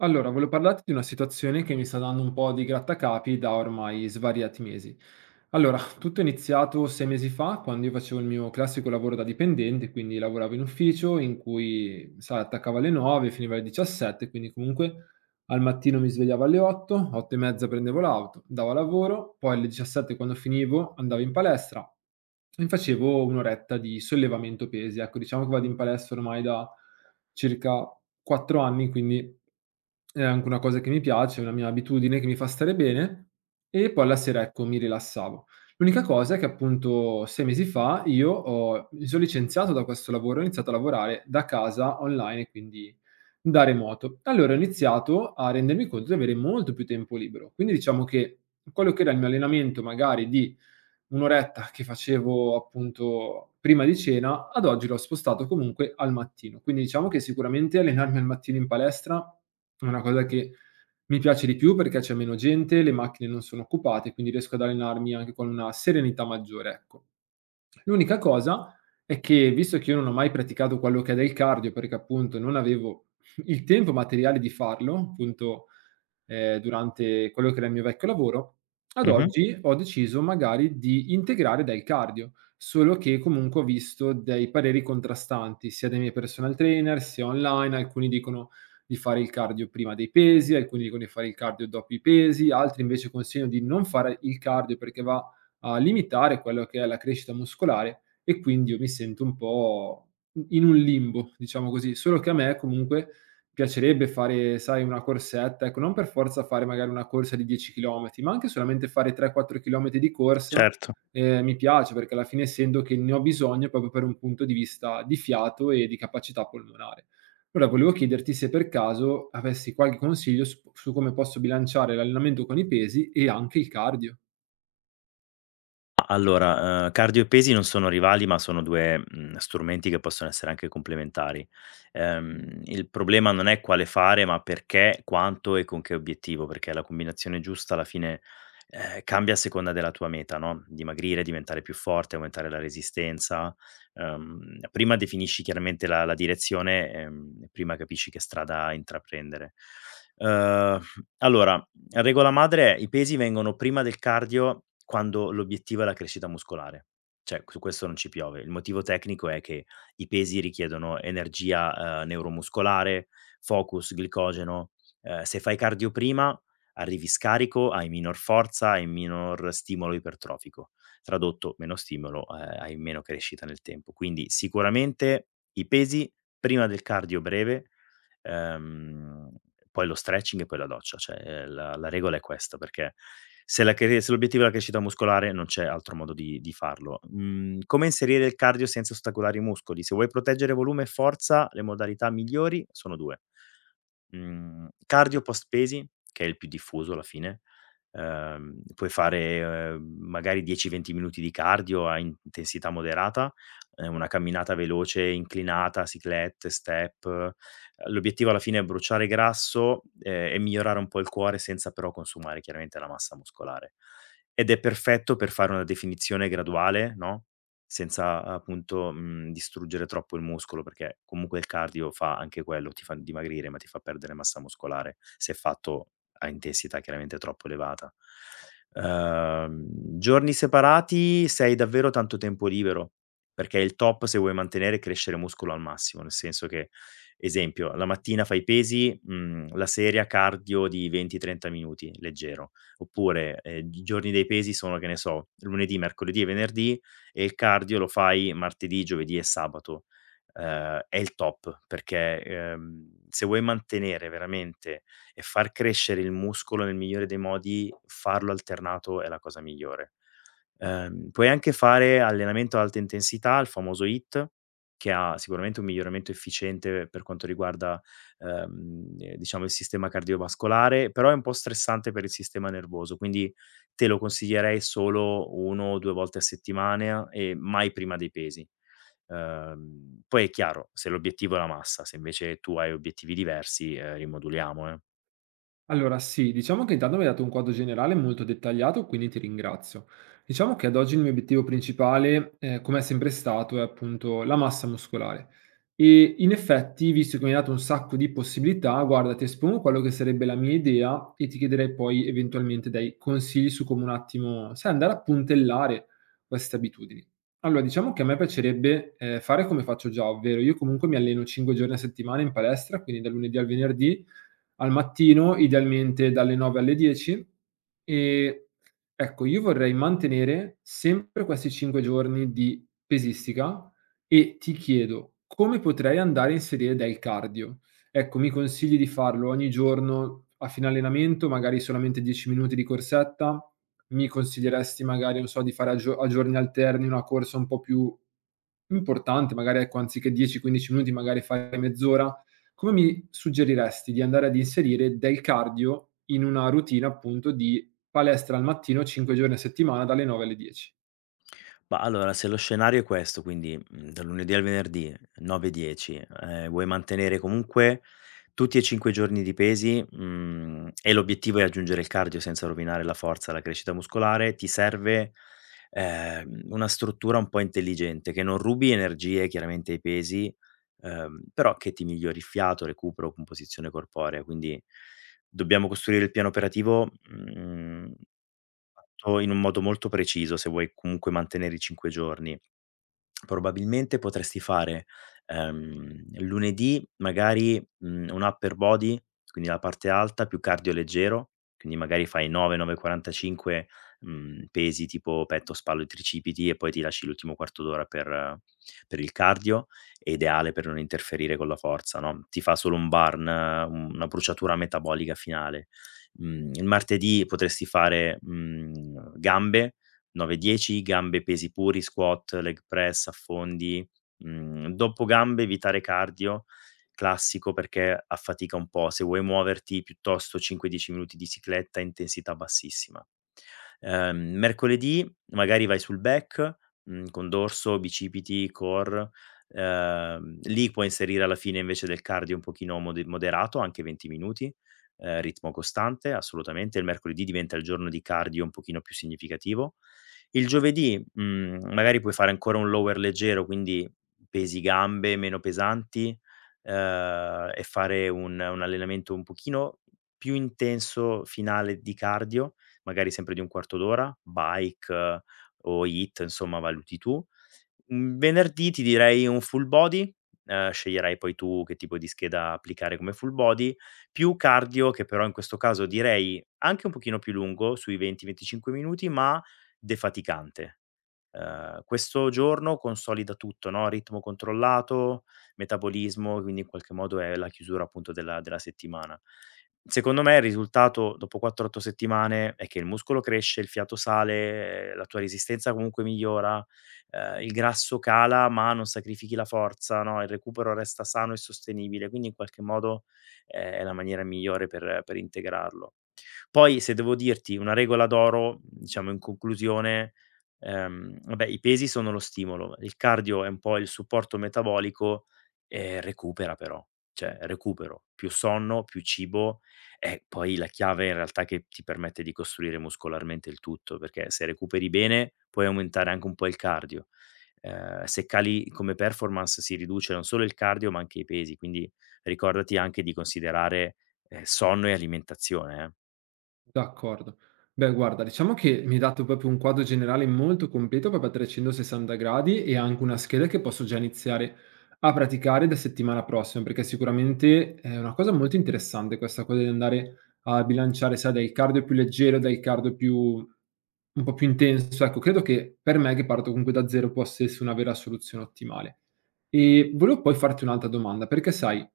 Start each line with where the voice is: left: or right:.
right: Allora, volevo parlarti di una situazione che mi sta dando un po' di grattacapi da ormai svariati mesi. Allora, tutto è iniziato 6 mesi fa, quando io facevo il mio classico lavoro da dipendente, quindi lavoravo in ufficio in cui, sai, attaccavo alle 9, finiva alle 17, quindi comunque al mattino mi svegliavo alle 8, 8 e mezza, prendevo l'auto, andavo a lavoro, poi alle 17 quando finivo andavo in palestra, mi facevo 1 oretta di sollevamento pesi, ecco. Diciamo che vado in palestra ormai da circa 4 anni, quindi è anche una cosa che mi piace, è una mia abitudine che mi fa stare bene, e poi la sera, ecco, mi rilassavo. L'unica cosa è che appunto 6 mesi fa io ho mi son licenziato da questo lavoro, ho iniziato a lavorare da casa online e quindi da remoto. Allora ho iniziato a rendermi conto di avere molto più tempo libero. Quindi diciamo che quello che era il mio allenamento magari di un'oretta che facevo appunto prima di cena, ad oggi l'ho spostato comunque al mattino. Quindi diciamo che sicuramente allenarmi al mattino in palestra è una cosa che mi piace di più perché c'è meno gente, le macchine non sono occupate, quindi riesco ad allenarmi anche con una serenità maggiore, ecco. L'unica cosa è che, visto che io non ho mai praticato quello che è del cardio, perché appunto non avevo il tempo materiale di farlo, appunto, durante quello che era il mio vecchio lavoro, ad
left: Mh-mh,
right: oggi ho deciso magari di integrare del cardio, solo che comunque ho visto dei pareri contrastanti, sia dai miei personal trainer, sia online. Alcuni dicono di fare il cardio prima dei pesi, alcuni dicono di fare il cardio dopo i pesi, altri invece consigliano di non fare il cardio perché va a limitare quello che è la crescita muscolare, e quindi io mi sento un po' in un limbo, diciamo così. Solo che a me comunque piacerebbe fare, sai, una corsetta, ecco, non per forza fare magari una corsa di 10 chilometri, ma anche solamente fare 3, 4 chilometri di corsa,
left: certo.
right: mi piace perché alla fine sento che ne ho bisogno proprio per un punto di vista di fiato e di capacità polmonare. Allora volevo chiederti se per caso avessi qualche consiglio su come posso bilanciare l'allenamento con i pesi e anche il cardio.
left: A allora, cardio e pesi non sono rivali, ma sono 2, strumenti che possono essere anche complementari. Il problema non è quale fare, ma perché, quanto e con che obiettivo, perché la combinazione giusta alla fine, cambia a seconda della tua meta, no, dimagrire, diventare più forte, aumentare la resistenza. Prima definisci chiaramente la direzione, e prima capisci che strada intraprendere. Ehm, allora, regola madre è: i pesi vengono prima del cardio quando l'obiettivo è la crescita muscolare. Cioè, su questo non ci piove. Il motivo tecnico è che i pesi richiedono energia, neuromuscolare, focus, glicogeno. Se fai cardio prima arrivi scarico, hai minor forza, hai minor stimolo ipertrofico. Tradotto: meno stimolo, hai meno crescita nel tempo. Quindi sicuramente i pesi prima del cardio breve. Ehm, poi lo stretching e poi la doccia, cioè, la regola è questa, perché se l'obiettivo è la crescita muscolare non c'è altro modo di farlo. Mhmm, come inserire il cardio senza ostacolare i muscoli? Se vuoi proteggere volume e forza, le modalità migliori sono 2. Cardio post pesi, che è il più diffuso alla fine, puoi fare, magari 10, 20 minuti di cardio a intensità moderata, una camminata veloce inclinata, cyclette, step. L'obiettivo alla fine è bruciare grasso, e migliorare un po' il cuore senza però consumare chiaramente la massa muscolare. Ed è perfetto per fare una definizione graduale, no, senza appunto, distruggere troppo il muscolo, perché comunque il cardio fa anche quello, ti fa dimagrire, ma ti fa perdere massa muscolare, se fatto a intensità chiaramente troppo elevata. Uhm, giorni separati se hai davvero tanto tempo libero, perché il top se vuoi mantenere è crescere muscolo al massimo, nel senso che, esempio, la mattina fai pesi, la sera cardio di 20, 30 minuti leggero, oppure, i giorni dei pesi sono, che ne so, lunedì, mercoledì e venerdì e il cardio lo fai martedì, giovedì e sabato. È il top perché, se vuoi mantenere veramente e far crescere il muscolo nel migliore dei modi, farlo alternato è la cosa migliore. Puoi anche fare allenamento ad alta intensità, il famoso HIIT, che ha sicuramente un miglioramento efficiente per quanto riguarda, diciamo il sistema cardiovascolare, però è un po' stressante per il sistema nervoso, quindi te lo consiglierei solo 1 o 2 volte a settimana e mai prima dei pesi. Poi è chiaro, se l'obiettivo è la massa, se invece tu hai obiettivi diversi, rimoduliamo, eh.
right: Allora sì, diciamo che intanto mi hai dato un quadro generale molto dettagliato, quindi ti ringrazio. Diciamo che ad oggi il mio obiettivo principale, come è sempre stato, è appunto la massa muscolare. E in effetti, visto che mi hai dato un sacco di possibilità, guarda, ti espongo quello che sarebbe la mia idea e ti chiederei poi eventualmente dei consigli su come un attimo, sai, andare a puntellare queste abitudini. Allora, diciamo che a me piacerebbe, fare come faccio già, ovvero io comunque mi alleno 5 giorni a settimana in palestra, quindi dal lunedì al venerdì, al mattino, idealmente dalle 9 alle 10. E ecco, io vorrei mantenere sempre questi 5 giorni di pesistica e ti chiedo come potrei andare a inserire del cardio? Ecco, mi consigli di farlo ogni giorno a fine allenamento, magari solamente 10 minuti di corsetta? Mi consiglieresti magari, non so, di fare a giorni alterni una corsa un po' più importante, magari ecco, anziché 10-15 minuti, magari fare mezz'ora? Come mi suggeriresti di andare ad inserire del cardio in una routine appunto di palestra al mattino 5 giorni a settimana dalle 9 alle 10?
left: Ma allora, se lo scenario è questo, quindi, dal lunedì al venerdì 9, 10, vuoi mantenere comunque tutti e 5 i giorni di pesi, e l'obiettivo è aggiungere il cardio senza rovinare la forza, la crescita muscolare, ti serve, una struttura un po' intelligente, che non rubi energie chiaramente ai pesi, però che ti migliori il fiato, recupero, composizione corporea. Quindi dobbiamo costruire il piano operativo, mhmm fatto in un modo molto preciso, se vuoi comunque mantenere i 5 giorni. Probabilmente potresti fare, lunedì magari, un upper body, quindi la parte alta, più cardio leggero, quindi magari fai 9, 9:45, pesi tipo petto, spalle e tricipiti e poi ti lasci l'ultimo quarto d'ora per il cardio, è ideale per non interferire con la forza, no, ti fa solo un burn, una bruciatura metabolica finale. Il martedì potresti fare, gambe, 9-10, gambe pesi puri, squat, leg press, affondi. Dopo gambe evitare cardio, classico perché affatica un po'. Se vuoi muoverti piuttosto 5-10 minuti di cicletta, intensità bassissima. Mercoledì magari vai sul back, con dorso, bicipiti, core, lì puoi inserire alla fine invece del cardio un pochino moderato, anche 20 minuti, ritmo costante, assolutamente. Il mercoledì diventa il giorno di cardio un pochino più significativo. Il giovedì, magari puoi fare ancora un lower leggero, quindi pesi gambe meno pesanti, e fare un allenamento un pochino più intenso finale di cardio magari sempre di un quarto d'ora, bike o HIIT, insomma valuti tu. Un venerdì ti direi un full body, sceglierai poi tu che tipo di scheda applicare come full body, più cardio che però in questo caso direi anche un pochino più lungo, sui 20, 25 minuti, ma defaticante. Questo giorno consolida tutto, no, ritmo controllato, metabolismo, quindi in qualche modo è la chiusura appunto della settimana. Secondo me il risultato dopo 4, 8 settimane è che il muscolo cresce, il fiato sale, la tua resistenza comunque migliora, il grasso cala ma non sacrifichi la forza, no, il recupero resta sano e sostenibile, quindi in qualche modo è la maniera migliore per integrarlo. Poi se devo dirti una regola d'oro, diciamo in conclusione, vabbè, i pesi sono lo stimolo, il cardio è un po' il supporto metabolico e recupera però, cioè recupero, più sonno, più cibo e poi la chiave in realtà che ti permette di costruire muscolarmente il tutto, perché se recuperi bene puoi aumentare anche un po' il cardio. Se cali come performance si riduce non solo il cardio ma anche i pesi, quindi ricordati anche di considerare, sonno e alimentazione, eh.
right: D'accordo. Beh, guarda, diciamo che mi hai dato proprio un quadro generale molto completo, proprio a 360 gradi, e anche una scheda che posso già iniziare a praticare da settimana prossima, perché sicuramente è una cosa molto interessante questa cosa di andare a bilanciare, sai, dal cardio più leggero, dal cardio più un po' più intenso. Ecco, credo che per me, che parto comunque da zero, possa essere una vera soluzione ottimale. E volevo poi farti un'altra domanda, perché sai,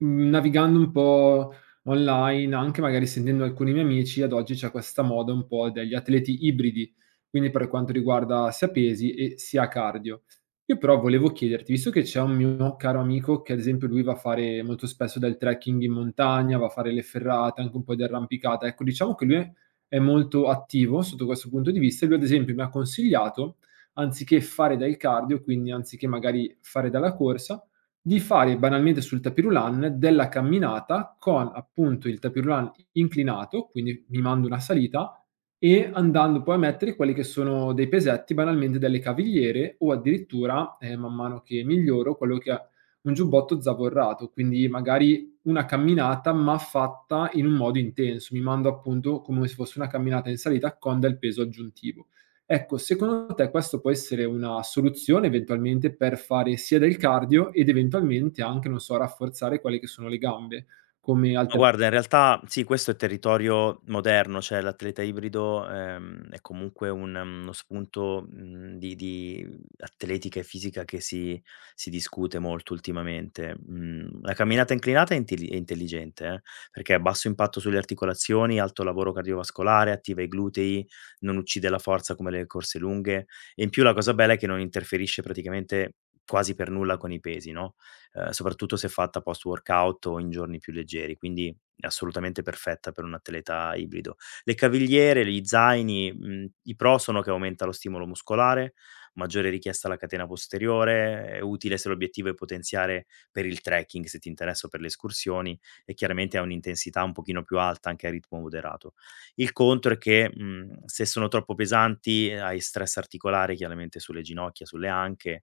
right: mhmm, navigando un po' online, anche magari sentendo alcuni miei amici, ad oggi c'è questa moda un po' degli atleti ibridi, quindi per quanto riguarda sia pesi e sia cardio. Io però volevo chiederti, visto che c'è un mio caro amico che ad esempio lui va a fare molto spesso del trekking in montagna, va a fare le ferrate, anche un po' di arrampicata, ecco, diciamo che lui è molto attivo sotto questo punto di vista, e lui ad esempio mi ha consigliato, anziché fare del cardio, quindi anziché magari fare della corsa, di fare banalmente sul tapis roulant della camminata con appunto il tapis roulant inclinato, quindi mi mando una salita, e andando poi a mettere quelli che sono dei pesetti, banalmente delle cavigliere, o addirittura, man mano che miglioro, quello che è un giubbotto zavorrato, quindi magari una camminata ma fatta in un modo intenso. Mi mando appunto come se fosse una camminata in salita con del peso aggiuntivo. Ecco, secondo te questo può essere una soluzione eventualmente per fare sia del cardio ed eventualmente anche, non so, rafforzare quelle che sono le gambe come
left: Ma
right: alter.
left: guarda, in realtà sì, questo è territorio moderno, cioè l'atleta ibrido, è comunque uno spunto, di atletica e fisica che si discute molto ultimamente. Mhmm, la camminata inclinata è intelligente, perché ha basso impatto sulle articolazioni, alto lavoro cardiovascolare, attiva i glutei, non uccide la forza come le corse lunghe e in più la cosa bella è che non interferisce praticamente quasi per nulla con i pesi, no? Soprattutto se fatta post workout o in giorni più leggeri, quindi è assolutamente perfetta per un atleta ibrido. Le cavigliere, gli zaini, i pro sono che aumenta lo stimolo muscolare, maggiore richiesta alla catena posteriore, è utile se l'obiettivo è potenziare per il trekking, se ti interessa o per le escursioni e chiaramente ha un'intensità un pochino più alta anche a ritmo moderato. Il contro è che, se sono troppo pesanti, hai stress articolare chiaramente sulle ginocchia, sulle anche.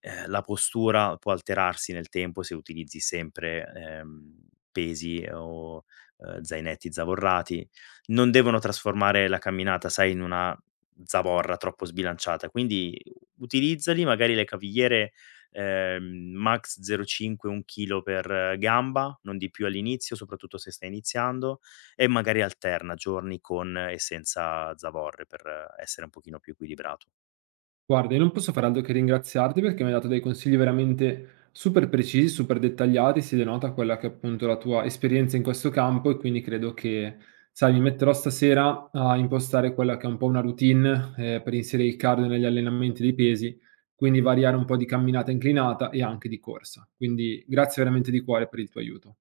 left: La postura può alterarsi nel tempo se utilizzi sempre, pesi o, zainetti zavorrati. Non devono trasformare la camminata, sai, in una zavorra troppo sbilanciata, quindi utilizzali, magari le cavigliere, max 0,5, 1 chilo per gamba, non di più all'inizio, soprattutto se stai iniziando, e magari alterna giorni con e senza zavorre per essere un pochino più equilibrato.
right: Guarda, io non posso fare altro che ringraziarti perché mi hai dato dei consigli veramente super precisi, super dettagliati, si denota quella che è appunto la tua esperienza in questo campo, e quindi credo che, sai, mi metterò stasera a impostare quella che è un po' una routine, per inserire il cardio negli allenamenti dei pesi, quindi variare un po' di camminata inclinata e anche di corsa. Quindi grazie veramente di cuore per il tuo aiuto.